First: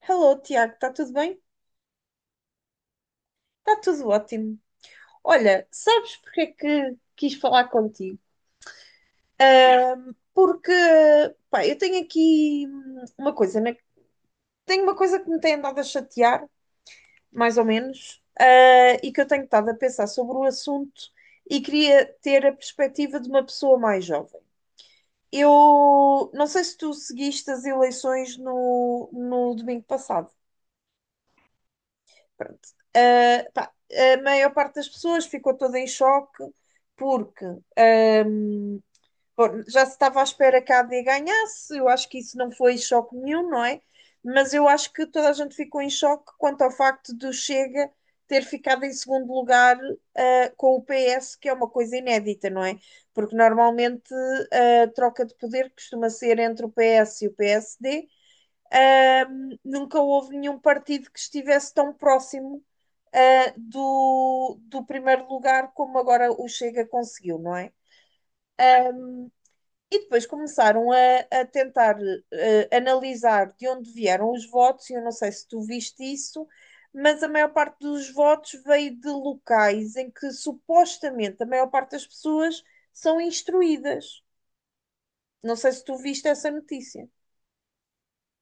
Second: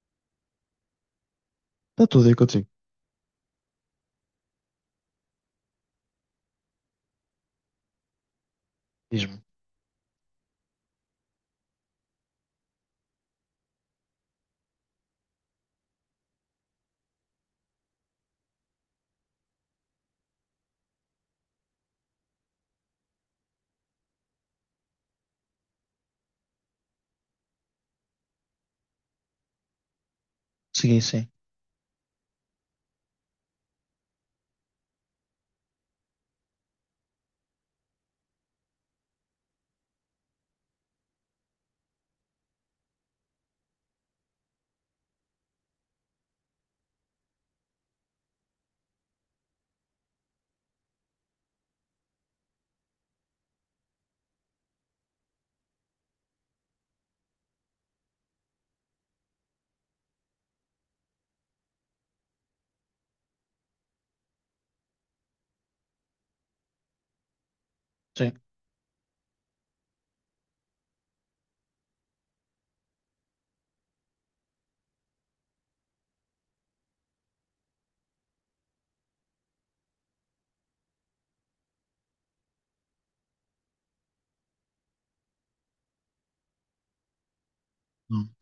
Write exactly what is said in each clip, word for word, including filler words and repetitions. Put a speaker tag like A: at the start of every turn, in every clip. A: Hello, Tiago, está tudo bem?
B: Está tudo aí contigo.
A: Está tudo ótimo. Olha, sabes porque é que quis falar contigo?
B: Diz-me.
A: Ah, porque, pá, eu tenho aqui hum, uma coisa, né? Tenho uma coisa que me tem andado a chatear, mais ou menos, ah, e que eu tenho estado a pensar sobre o assunto e queria ter a perspectiva de uma pessoa mais jovem. Eu não sei se tu seguiste as eleições no, no domingo passado.
B: Segui, sim.
A: Pronto. Ah, pá, a maior parte das pessoas ficou toda em choque porque ahm, bom, já se estava à espera que a AD ganhasse, eu acho que isso não foi choque nenhum, não é? Mas eu acho que toda a gente ficou em choque quanto ao facto do Chega ter ficado em segundo lugar ah, com o P S, que é uma coisa inédita, não é? Porque normalmente a troca de poder costuma ser entre o P S e o P S D. Ahm, nunca houve nenhum partido que estivesse tão próximo ah, do, do primeiro lugar, como agora o Chega conseguiu, não é?
B: Sim.
A: E depois começaram a, a tentar ah, analisar de onde vieram os votos, e eu não sei se tu viste isso, mas a maior parte dos votos veio de locais em que supostamente a maior parte das pessoas são instruídas. Não sei se tu viste essa notícia.
B: Hum.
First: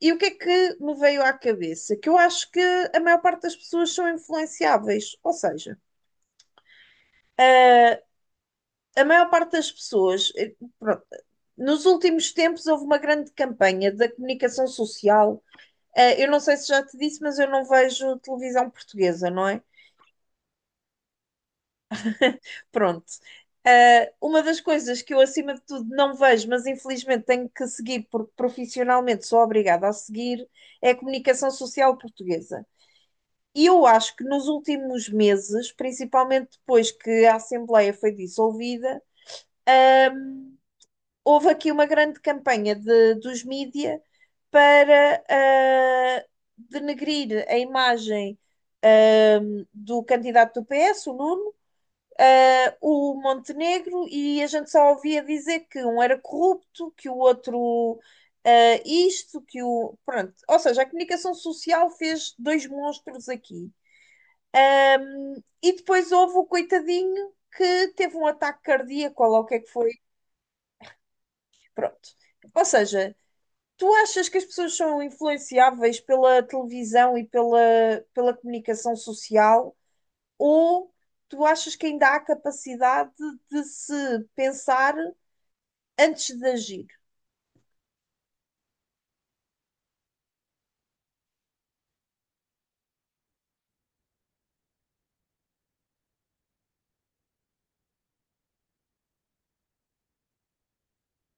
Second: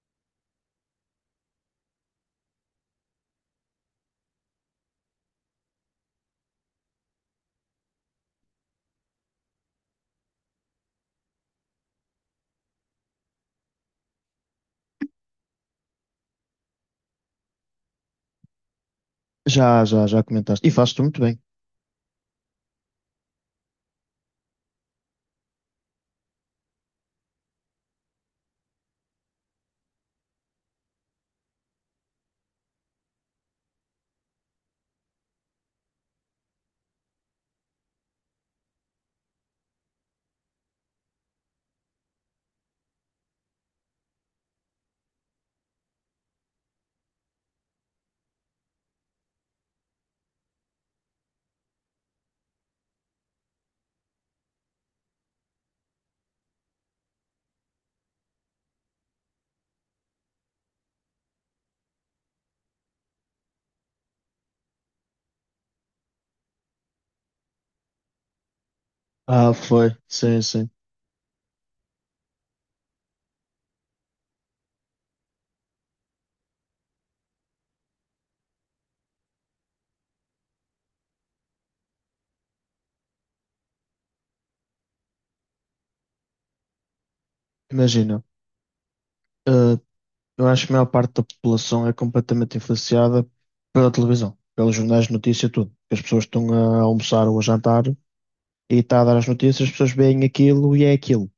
A: E o que é que me veio à cabeça? Que eu acho que a maior parte das pessoas são influenciáveis, ou seja, a maior parte das pessoas, eh, pronto, nos últimos tempos houve uma grande campanha da comunicação social. Ah, eu não sei se já te disse, mas eu não vejo televisão portuguesa, não é?
B: Já, já, já comentaste. E fazes tu muito bem.
A: Pronto. Ah, uma das coisas que eu, acima de tudo, não vejo, mas infelizmente tenho que seguir, porque profissionalmente sou obrigada a seguir, é a comunicação social portuguesa. E eu acho que nos últimos meses, principalmente depois que a Assembleia foi dissolvida, houve aqui uma grande campanha de- dos mídia para ah, denegrir a imagem ah, do candidato do P S, o Nuno, ah, o Montenegro, e a gente só ouvia dizer que um era corrupto, que o outro ah, isto, que o. Pronto. Ou seja, a comunicação social fez dois monstros aqui. Ah, e depois houve o coitadinho que teve um ataque cardíaco, ou lá o
B: Ah,
A: que é que foi.
B: foi. Sim, sim.
A: Pronto. Ou seja, tu achas que as pessoas são influenciáveis pela televisão e pela, pela comunicação social? Ou tu achas que ainda há capacidade de se pensar antes de agir?
B: Imagina. ah, eu acho que a maior parte da população é completamente influenciada pela televisão, pelos jornais de notícia, tudo. As pessoas estão a almoçar ou a jantar e está a dar as notícias, as pessoas veem aquilo e é aquilo.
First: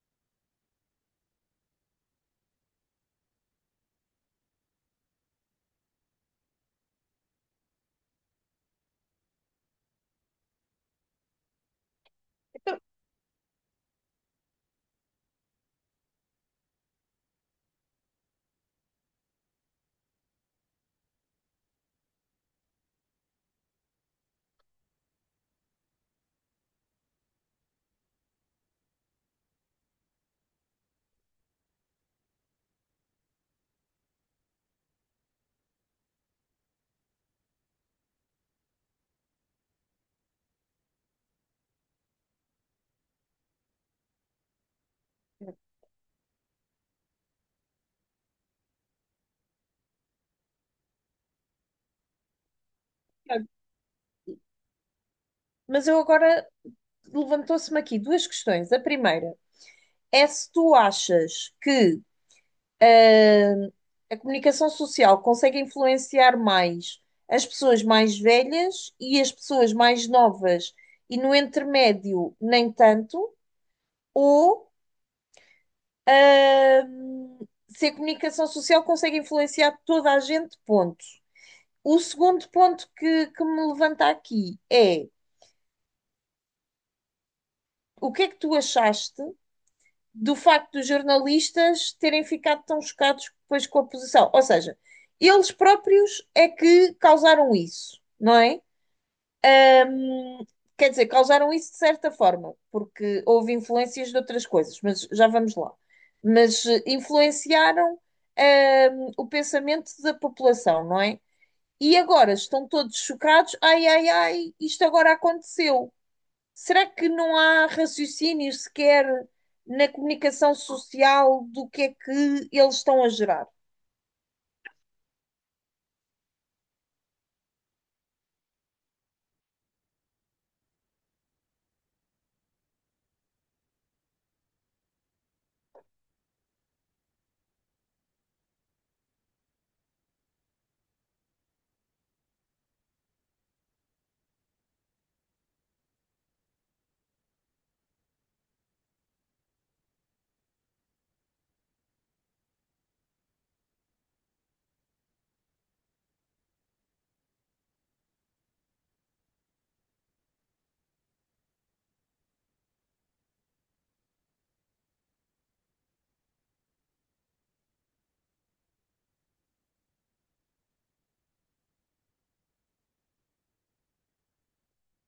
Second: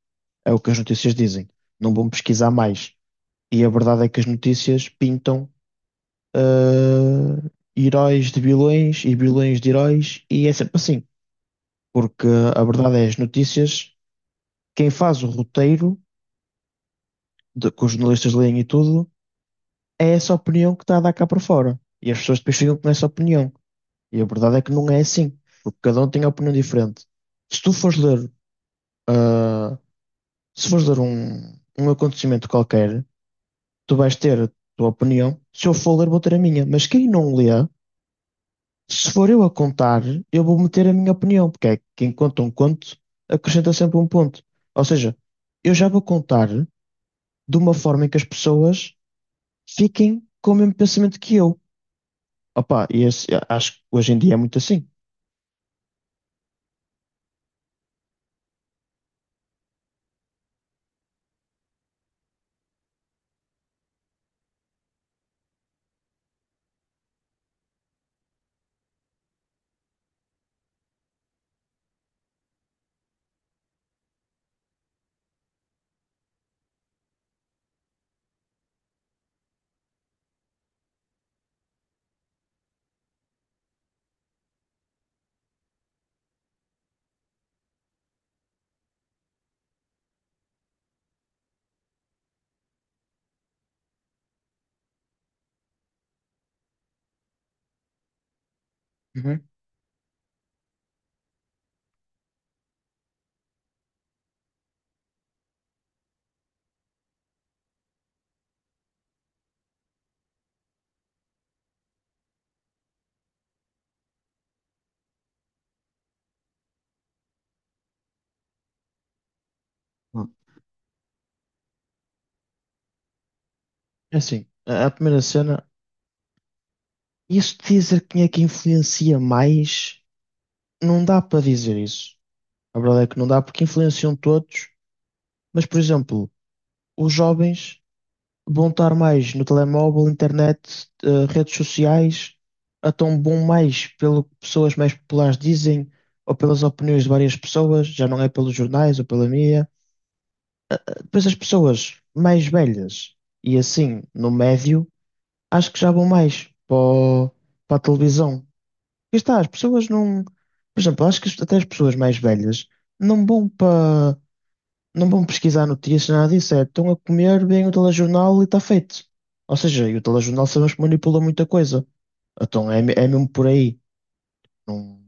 B: É o que as notícias dizem. Não vão pesquisar mais. E a verdade é que as notícias pintam ah, heróis de vilões e vilões de heróis e é sempre assim. Porque a verdade é, as notícias, quem faz o roteiro, de, que os jornalistas leem e tudo, é essa opinião que está a dar cá para fora. E as pessoas depois ficam com essa opinião. E a verdade é que não é assim, porque cada um tem a opinião diferente. Se tu fores ler, se fores ler um, um acontecimento qualquer, tu vais ter a tua opinião. Se eu for ler, vou ter a minha. Mas quem não lê, se for eu a contar, eu vou meter a minha opinião, porque é que quem conta um conto acrescenta sempre um ponto. Ou seja, eu já vou contar de uma forma em que as pessoas fiquem com o mesmo pensamento que eu. Opa, e esse- acho que hoje em dia é muito assim.
A: Mas eu agora levantou-se-me aqui duas questões. A primeira é se tu achas que ah, a comunicação social consegue influenciar mais as pessoas mais velhas e as pessoas mais novas, e no intermédio, nem tanto. Ou hum, se a comunicação social consegue influenciar toda a gente, ponto. O segundo ponto que, que me levanta aqui é o que é que tu achaste do facto dos jornalistas terem ficado tão chocados depois com a posição? Ou seja, eles próprios é que causaram isso, não é?
B: Uhum.
A: Hum, Quer dizer, causaram isso de certa forma, porque houve influências de outras coisas, mas já vamos lá. Mas eh, influenciaram, hum, o pensamento da população, não é? E agora estão todos chocados. Ai, ai, ai, isto agora aconteceu. Será que não há raciocínio sequer na
B: Bom,
A: comunicação social do que é que eles estão a gerar?
B: é assim, a a primeira cena, isso de dizer quem é que influencia mais, não dá para dizer isso. A verdade é que não dá porque influenciam todos, mas, por exemplo, os jovens vão estar mais no telemóvel, internet, eh, redes sociais, então vão mais pelo que pessoas mais populares dizem ou pelas opiniões de várias pessoas, já não é pelos jornais ou pela mídia. Depois as pessoas mais velhas e assim no médio, acho que já vão mais para, o- para a televisão. E está, as pessoas não. Por exemplo, acho que as- até as pessoas mais velhas não vão para. Não vão pesquisar notícias, nada disso. É, estão a comer, bem o telejornal e está feito. Ou seja, e o telejornal sabemos que manipula muita coisa. Então é, me- é mesmo por aí. Não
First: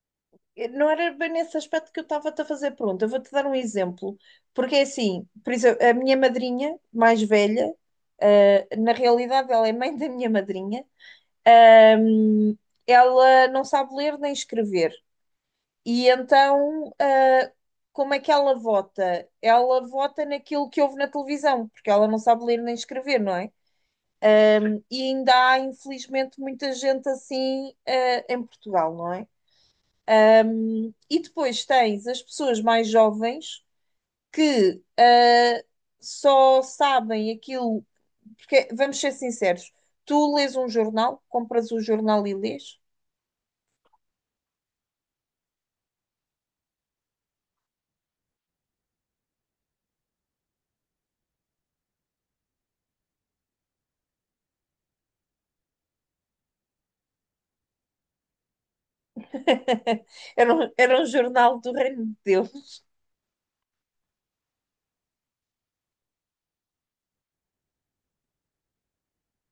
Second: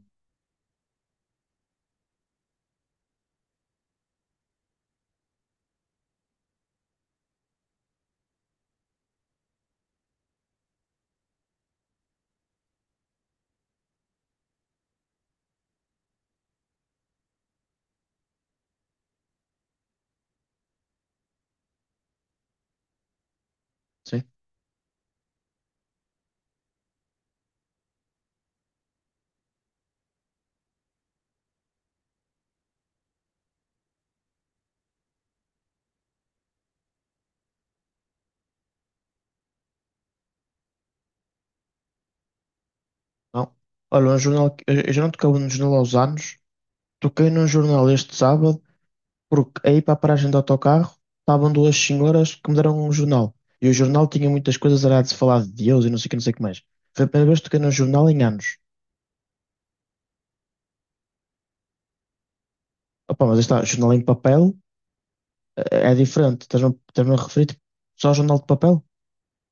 A: Eh, Não era bem nesse aspecto que eu estava-te a fazer a pergunta. Eu vou-te dar um exemplo, porque é assim, por exemplo, a minha madrinha mais velha, eh, na realidade ela é mãe da minha madrinha, ahm, ela não sabe ler nem escrever. E então, ah, como é que ela vota? Ela vota naquilo que ouve na televisão, porque ela não sabe ler nem escrever, não é?
B: sei.
A: E ainda há, infelizmente, muita gente assim, ah, em Portugal, não é? E depois tens as pessoas mais jovens que ah, só sabem aquilo, porque vamos ser sinceros, tu lês um jornal, compras o jornal e lês.
B: Não. Olha, um jornal. que- Eu eu já não tocava no jornal aos anos. Toquei num jornal este sábado porque aí para a paragem do autocarro estavam duas senhoras que me deram um jornal. E o jornal tinha muitas coisas, era de se falar de Deus e não sei o que, não sei o que mais. Foi a primeira vez que toquei num jornal em anos.
A: Era um, era um jornal do Reino de Deus.
B: Opa, mas aí está, jornal em papel eh, é diferente. Estás-me a estás-me a referir tipo, só ao jornal de papel?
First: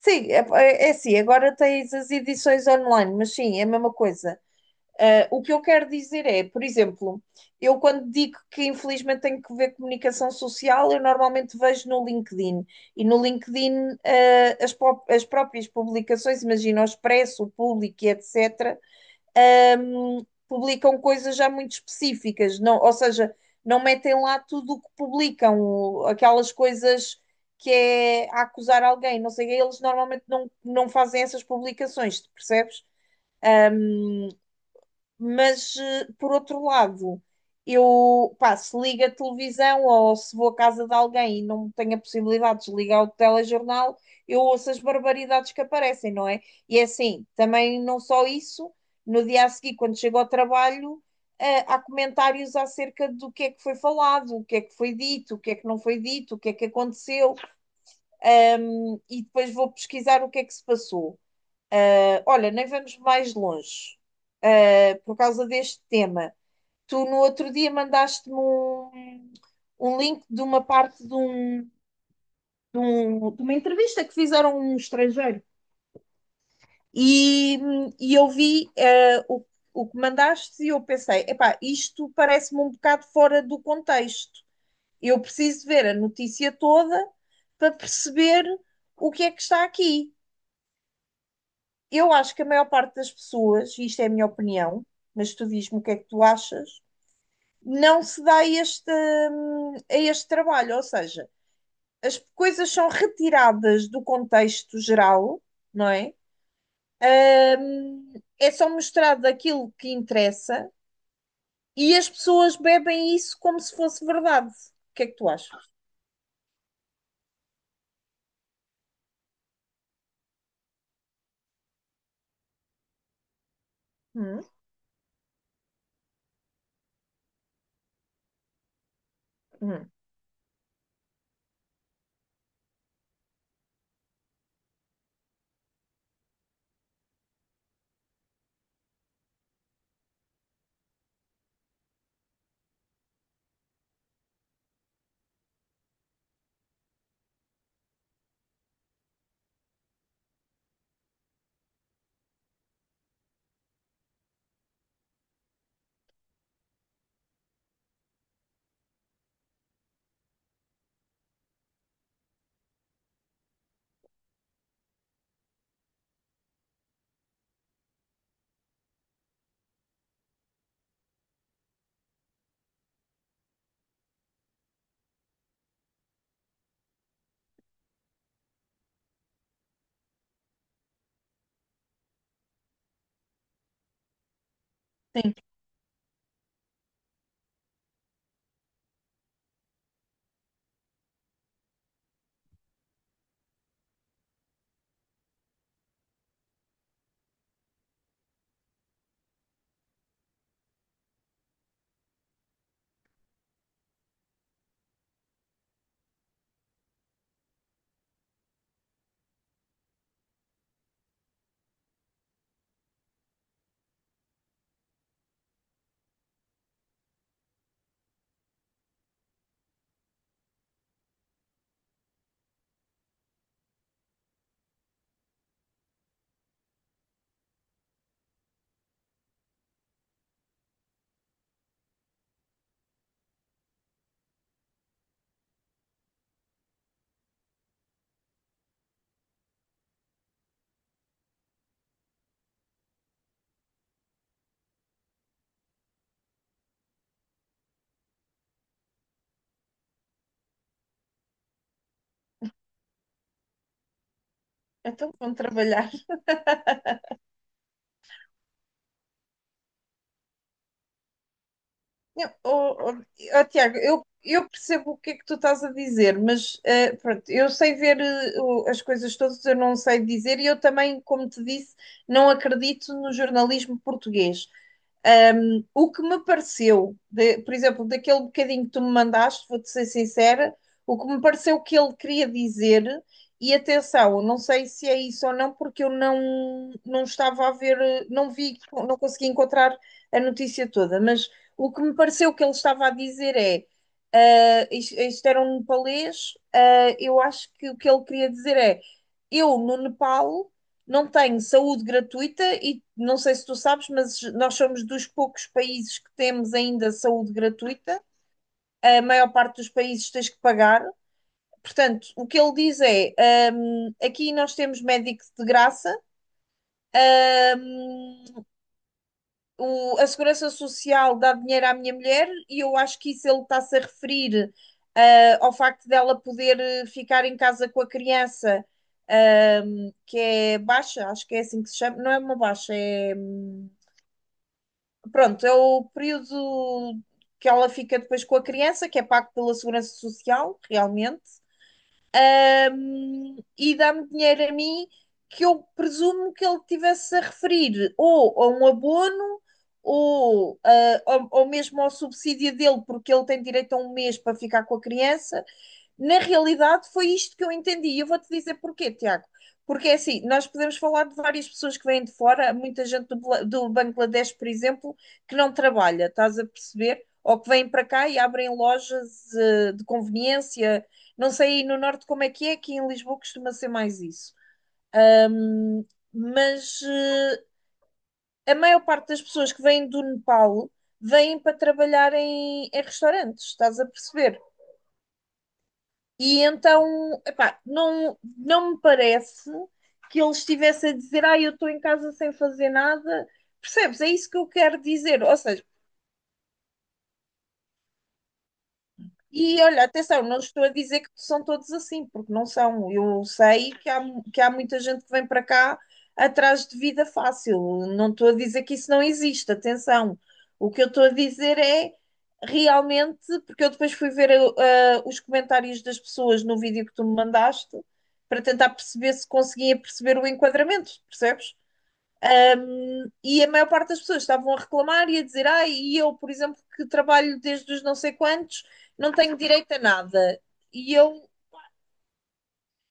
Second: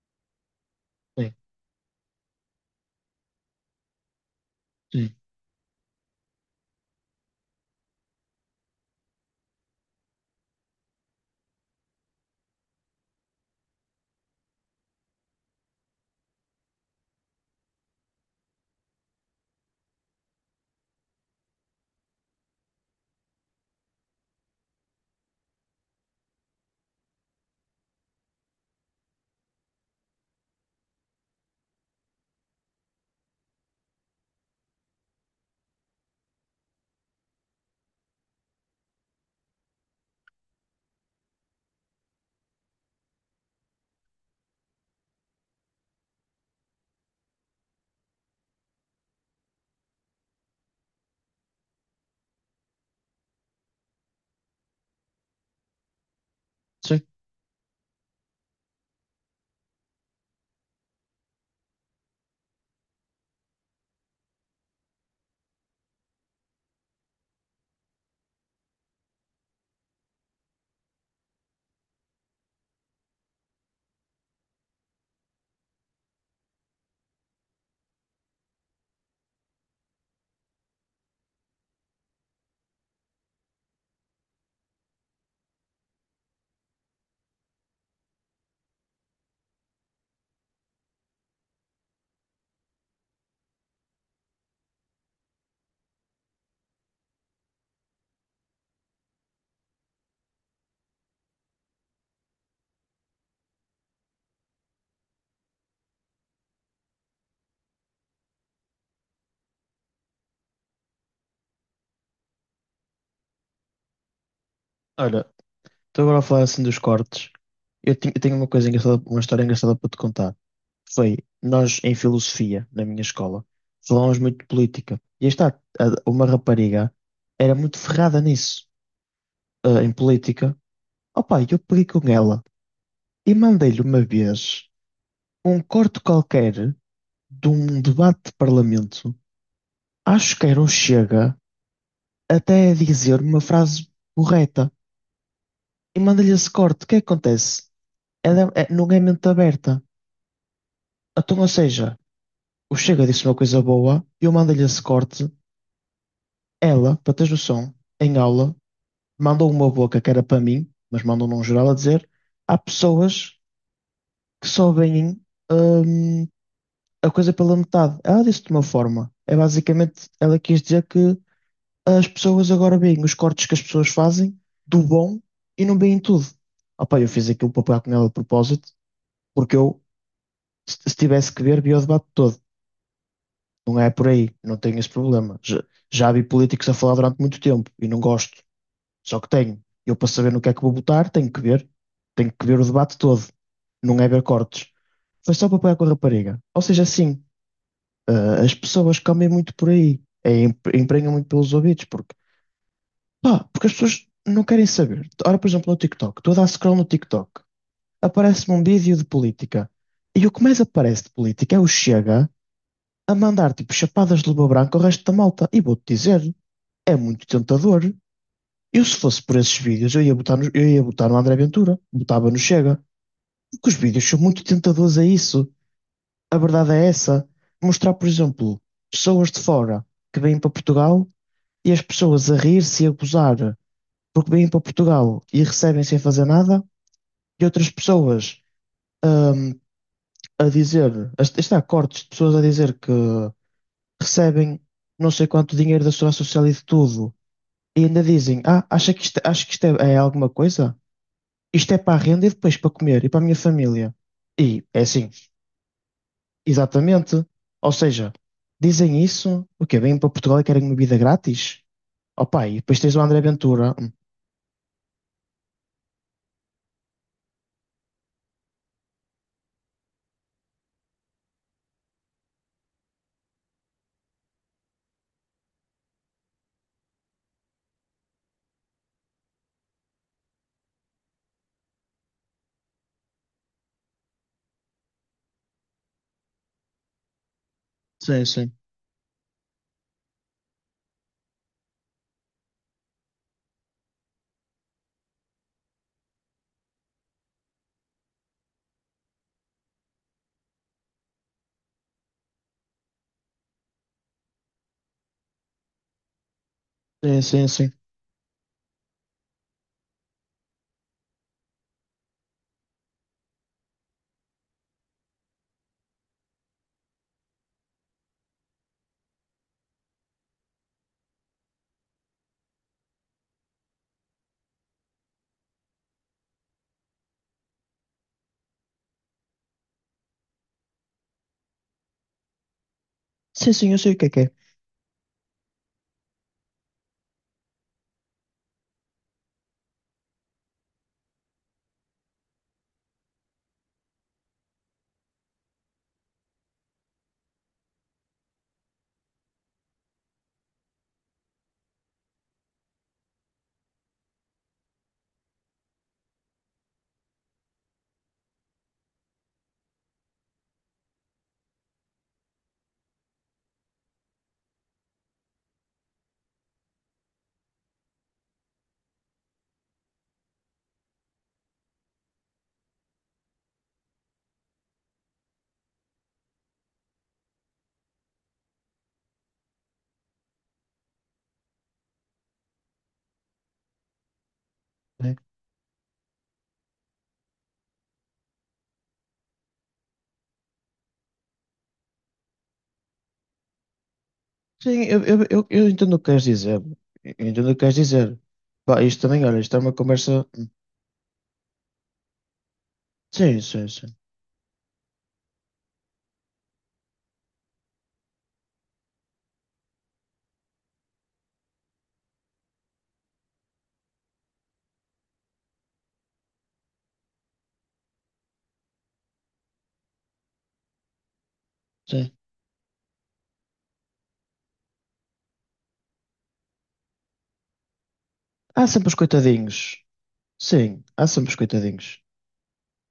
A: Sim, é, é é assim,
B: Sim,
A: agora tens as edições online, mas sim, é a mesma coisa.
B: sim,
A: Ah, o que eu quero dizer é, por exemplo, eu quando digo que infelizmente tenho que ver comunicação social, eu normalmente vejo no LinkedIn. E no LinkedIn, ah, as, pró- as próprias publicações, imagina o Expresso, o Público, e et cetera, hum, publicam coisas já muito específicas, não, ou seja, não metem lá tudo o que publicam, aquelas coisas que é a acusar alguém, não sei, eles normalmente não, não fazem essas publicações, percebes? Mas, eh, por outro lado, eu, pá, se ligo a televisão ou se vou à casa de alguém e não tenho a possibilidade de desligar o telejornal, eu ouço as barbaridades que aparecem, não é? E é assim, também não só isso, no dia a seguir, quando chego ao trabalho, eh, há comentários acerca do que é que foi falado, o que é que foi dito, o que é que não foi dito, o que é que
B: sim.
A: aconteceu, e depois vou pesquisar o que é que se passou. Eh, olha, nem vamos mais longe, eh, por causa deste tema. Tu no outro dia mandaste-me um, um link de uma parte de, um- de um- de uma entrevista que fizeram a um estrangeiro e, e eu vi eh, o, o que mandaste e eu pensei, epá, isto parece-me um bocado fora do contexto. Eu preciso ver a notícia toda para perceber o que é que está aqui. Eu acho que a maior parte das pessoas, e isto é a minha opinião, mas tu diz-me o que é que tu achas, não se dá este, hum, a este trabalho, ou seja, as coisas são retiradas do contexto geral, não é? Um, É só mostrado aquilo que interessa e as pessoas bebem isso como se fosse verdade. O que é que
B: Olha,
A: tu achas?
B: estou agora a falar assim dos cortes. Eu tenho, eu tenho uma coisa engraçada, uma história engraçada para te contar. Foi, nós em filosofia, na minha escola, falámos muito
A: Hum?
B: de política. E aí está, a- uma rapariga era muito ferrada nisso. Eh,
A: Hum.
B: em política. Opa, eu peguei com ela e mandei-lhe uma vez um corte qualquer de um debate de parlamento. Acho que era o Chega, até a dizer uma frase correta. E mandei-lhe esse corte. O que é que acontece? Ela é- é, não é mente aberta. Então, ou seja, o Chega disse uma coisa boa, eu mandei-lhe esse corte. Ela, para teres noção, em aula, mandou uma boca que era para mim, mas mandou num geral a dizer: há pessoas que só veem. hum, a coisa pela metade. Ela disse de uma forma. É basicamente, ela quis dizer que as pessoas agora veem os cortes que as pessoas fazem do bom e não veem tudo. Opa, eu fiz aquilo para pegar com ela de propósito, porque eu, se se tivesse que ver, via o debate todo. Não é por aí, não tenho esse problema. Já, já vi políticos a falar durante muito tempo e não gosto. Só que tenho. Eu, para saber no que é que vou votar, tenho que ver. Tenho que ver o debate todo. Não é ver cortes. Foi só para pegar com a rapariga. Ou seja, sim, Ah, as pessoas comem muito por aí, é, em- emprenham muito pelos ouvidos, porque, pá, porque as pessoas não querem saber. Ora, por exemplo, no TikTok, tu a dar scroll no TikTok, aparece-me um vídeo de política, e o que mais aparece de política é o Chega a mandar tipo chapadas de luva branca ao resto da malta, e vou-te dizer, é muito tentador. Eu, se fosse por esses vídeos, eu ia botar no, eu ia botar no André Ventura, botava no Chega, porque os vídeos são muito tentadores a isso. A verdade é essa. Mostrar, por exemplo, pessoas de fora que vêm para Portugal e as pessoas a rir-se e a gozar porque vêm para Portugal e recebem sem fazer nada, e outras pessoas hum, a dizer, a- está, cortes de pessoas a dizer que recebem não sei quanto dinheiro da Segurança Social e de tudo, e ainda dizem, ah, acha que isto, acho que isto é, é alguma coisa? Isto é para a renda e depois para comer e para a minha família. E é assim,
A: Então vão trabalhar.
B: exatamente. Ou seja, dizem isso, o quê? Vêm para Portugal e querem uma vida grátis?
A: Não,
B: Opa, e
A: oh,
B: depois tens o André
A: oh, oh,
B: Ventura.
A: Tiago,
B: Hum,
A: eu, eu percebo o que é que tu estás a dizer, mas eh, pronto, eu sei ver eh, as coisas todas, eu não sei dizer, e eu também, como te disse, não acredito no jornalismo português. Um, o que me pareceu, de- por exemplo, daquele bocadinho que tu me mandaste, vou-te ser sincera, o que me pareceu que ele queria dizer, e atenção, não sei se é isso ou não, porque eu não, não estava a ver, eh,
B: Sim,
A: não
B: sim.
A: vi, não consegui encontrar a notícia toda, mas o que me pareceu que ele estava a dizer é. Ah, isto, isto era um nepalês, ah, eu acho que o que ele queria dizer é: eu no Nepal não tem saúde gratuita e não sei se tu sabes, mas nós somos dos poucos países que temos ainda
B: Sim,
A: saúde
B: sim, sim.
A: gratuita. A maior parte dos países tens que pagar. Portanto, o que ele diz é: hum, aqui nós temos médicos de graça, hum, o- a Segurança Social dá dinheiro à minha mulher, e eu acho que isso ele está-se a referir ah, ao facto dela poder eh, ficar em casa com a criança, hum, que é baixa, acho que é assim que se chama, não é uma baixa, é.
B: Sim,
A: Hum,
B: sim, eu sei o que é que é.
A: pronto, é o período que ela fica depois com a criança, que é pago pela Segurança Social, realmente. Ahm, e dá-me dinheiro a mim que eu presumo que ele tivesse a referir ou a um abono ou, ah, ou, ou mesmo ao subsídio dele, porque ele tem direito a um mês para ficar com a criança, na realidade foi isto que eu entendi. E eu vou-te dizer porquê, Tiago. Porque é assim, nós podemos falar de várias pessoas que vêm de fora, muita gente do, Bla- do Bangladesh, por exemplo, que não trabalha, estás a perceber? Ou que vêm para cá e abrem lojas, eh, de conveniência. Não sei aí no norte como é que é, aqui em Lisboa costuma ser mais isso, mas eh, a maior parte das pessoas que vêm do Nepal vêm para trabalhar em, em restaurantes, estás a perceber?
B: Né?
A: E então, epá, não, não me parece que ele estivesse a dizer, ah, eu estou em casa sem fazer nada. Percebes? É isso que eu quero
B: Sim, eu, eu,
A: dizer. Ou
B: eu,
A: seja,
B: eu entendo o que queres dizer. Eu entendo o que queres dizer. Pá, isto também, olha, isto é
A: e
B: uma
A: olha, atenção,
B: conversa.
A: não estou a dizer que são todos assim, porque não são. Eu
B: Sim, sim,
A: sei que
B: sim.
A: há, que há muita gente que vem para cá atrás de vida fácil. Não estou a dizer que isso não existe, atenção. O que eu estou a dizer é realmente, porque eu depois fui ver eh, os comentários das pessoas no vídeo que tu me mandaste para tentar perceber se conseguia perceber o enquadramento, percebes?
B: Sim.
A: E a maior parte das pessoas estavam a reclamar e a dizer: Ah, e eu, por exemplo, que trabalho desde os não sei quantos,
B: Há sempre os
A: não tenho direito a
B: coitadinhos.
A: nada.
B: Sim,
A: E
B: há
A: eu,
B: sempre os coitadinhos.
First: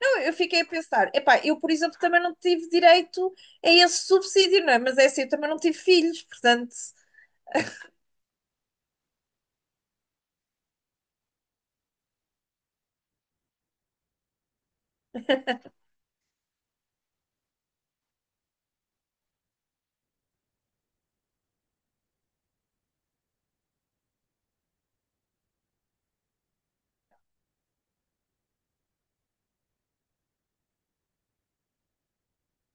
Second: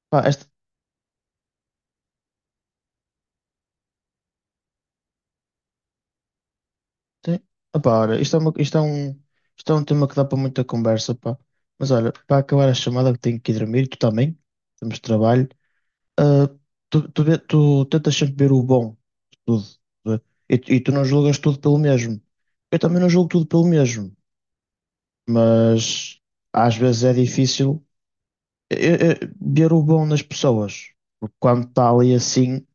A: não,
B: Pá,
A: eu
B: esta...
A: fiquei a pensar: Epá, eu, por exemplo, também não tive direito a esse subsídio, não é? Mas é assim, eu também não tive filhos, portanto.
B: tem- Opá, olha, isto é uma- isto é um... isto é um tema que dá para muita conversa, pá. Mas olha, para acabar a chamada que tenho que ir dormir, tu também. Temos trabalho. Ah, tu, tu, vê- tu tentas sempre ver o bom de tudo, né? E, tu- e tu não julgas tudo pelo mesmo. Eu também não julgo tudo pelo mesmo, mas às vezes é difícil eh, eh, eh, ver o bom nas pessoas, porque quando está ali assim,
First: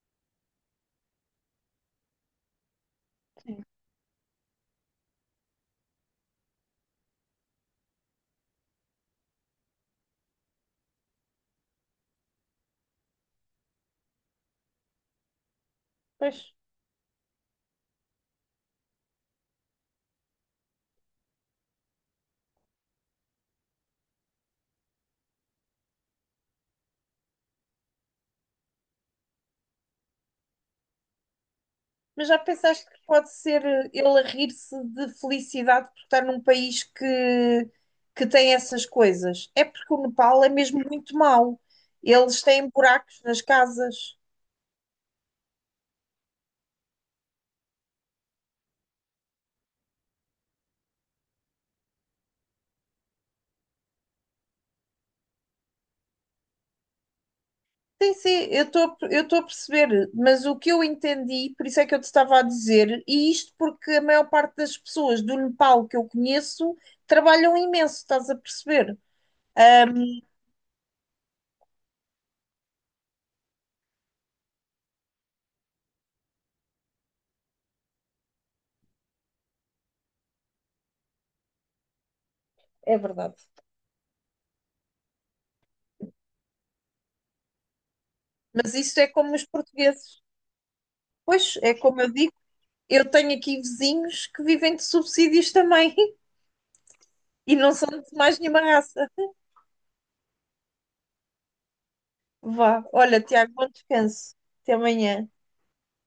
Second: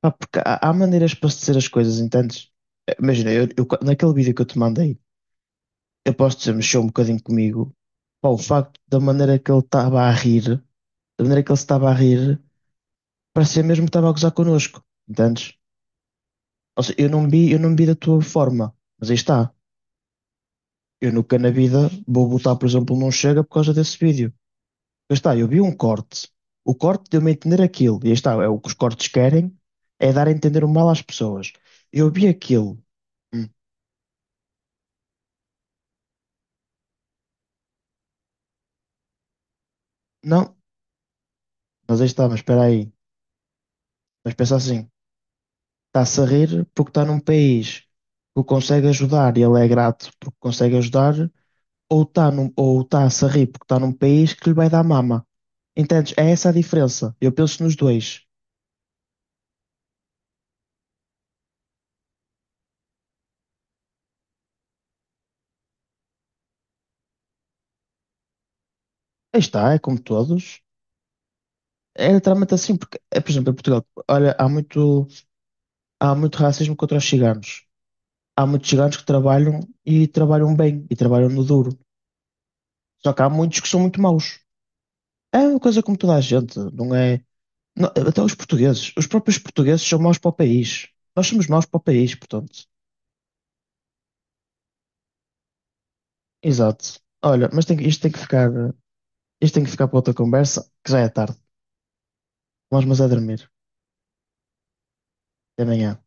B: pá, porque há, há maneiras para se dizer as coisas, entendes? Eh, Imagina, eu,
A: Sim.
B: eu- qua- naquele vídeo que eu te mandei, eu posso dizer, mexeu um bocadinho comigo, pá, o facto da maneira que ele estava a rir, da maneira que ele se estava a rir, parecia mesmo que estava a gozar connosco, entendes?
A: Pois.
B: Ou seja, eu não vi, eu não vi da tua forma, mas aí está. Eu nunca na vida vou botar, por exemplo, não chega por causa desse vídeo. Aí está, eu vi um corte. O corte deu-me a entender aquilo. E aí está, é o que os cortes querem, é dar a entender o mal às pessoas. Eu vi
A: Mas já
B: aquilo.
A: pensaste que pode
B: Hum,
A: ser eh, ele a rir-se de felicidade por estar num país que, que tem essas coisas? É porque o Nepal é
B: Não,
A: mesmo muito mau.
B: mas aí está, mas
A: Eles
B: espera
A: têm
B: aí.
A: buracos nas casas.
B: Mas pensa assim, está-se a rir porque está num país que o consegue ajudar e ele é grato porque consegue ajudar ou está ou tá-se a se rir porque está num país que lhe vai dar mama. Entendes? É essa a diferença. Eu penso nos
A: Sim,
B: dois.
A: sim, eu estou eu estou a perceber, mas o que eu entendi, por isso é que eu te estava a dizer, e isto porque a maior parte das pessoas do Nepal que eu conheço trabalham imenso, estás a perceber?
B: Aí está, é como todos. É literalmente assim, porque, é, por exemplo, em Portugal, olha, há muito, há muito racismo contra os ciganos. Há muitos ciganos que trabalham e trabalham bem e trabalham no duro.
A: É
B: Só que há
A: verdade.
B: muitos que são muito maus. É uma coisa como toda a gente, não é? Não- até os
A: Mas
B: portugueses,
A: isso
B: os
A: é como
B: próprios
A: os
B: portugueses são maus
A: portugueses.
B: para o país. Nós somos
A: Pois,
B: maus
A: é
B: para o
A: como eu
B: país,
A: digo,
B: portanto.
A: eu tenho aqui vizinhos que vivem de subsídios também
B: Exato. Olha,
A: e
B: mas
A: não
B: tem que-
A: são
B: isto tem
A: de
B: que
A: mais
B: ficar.
A: nenhuma raça.
B: Isto tem que ficar para outra conversa, que já é tarde. Vamos,
A: Vá,
B: mas é
A: olha,
B: dormir.
A: Tiago, bom descanso. Até amanhã.
B: Até amanhã.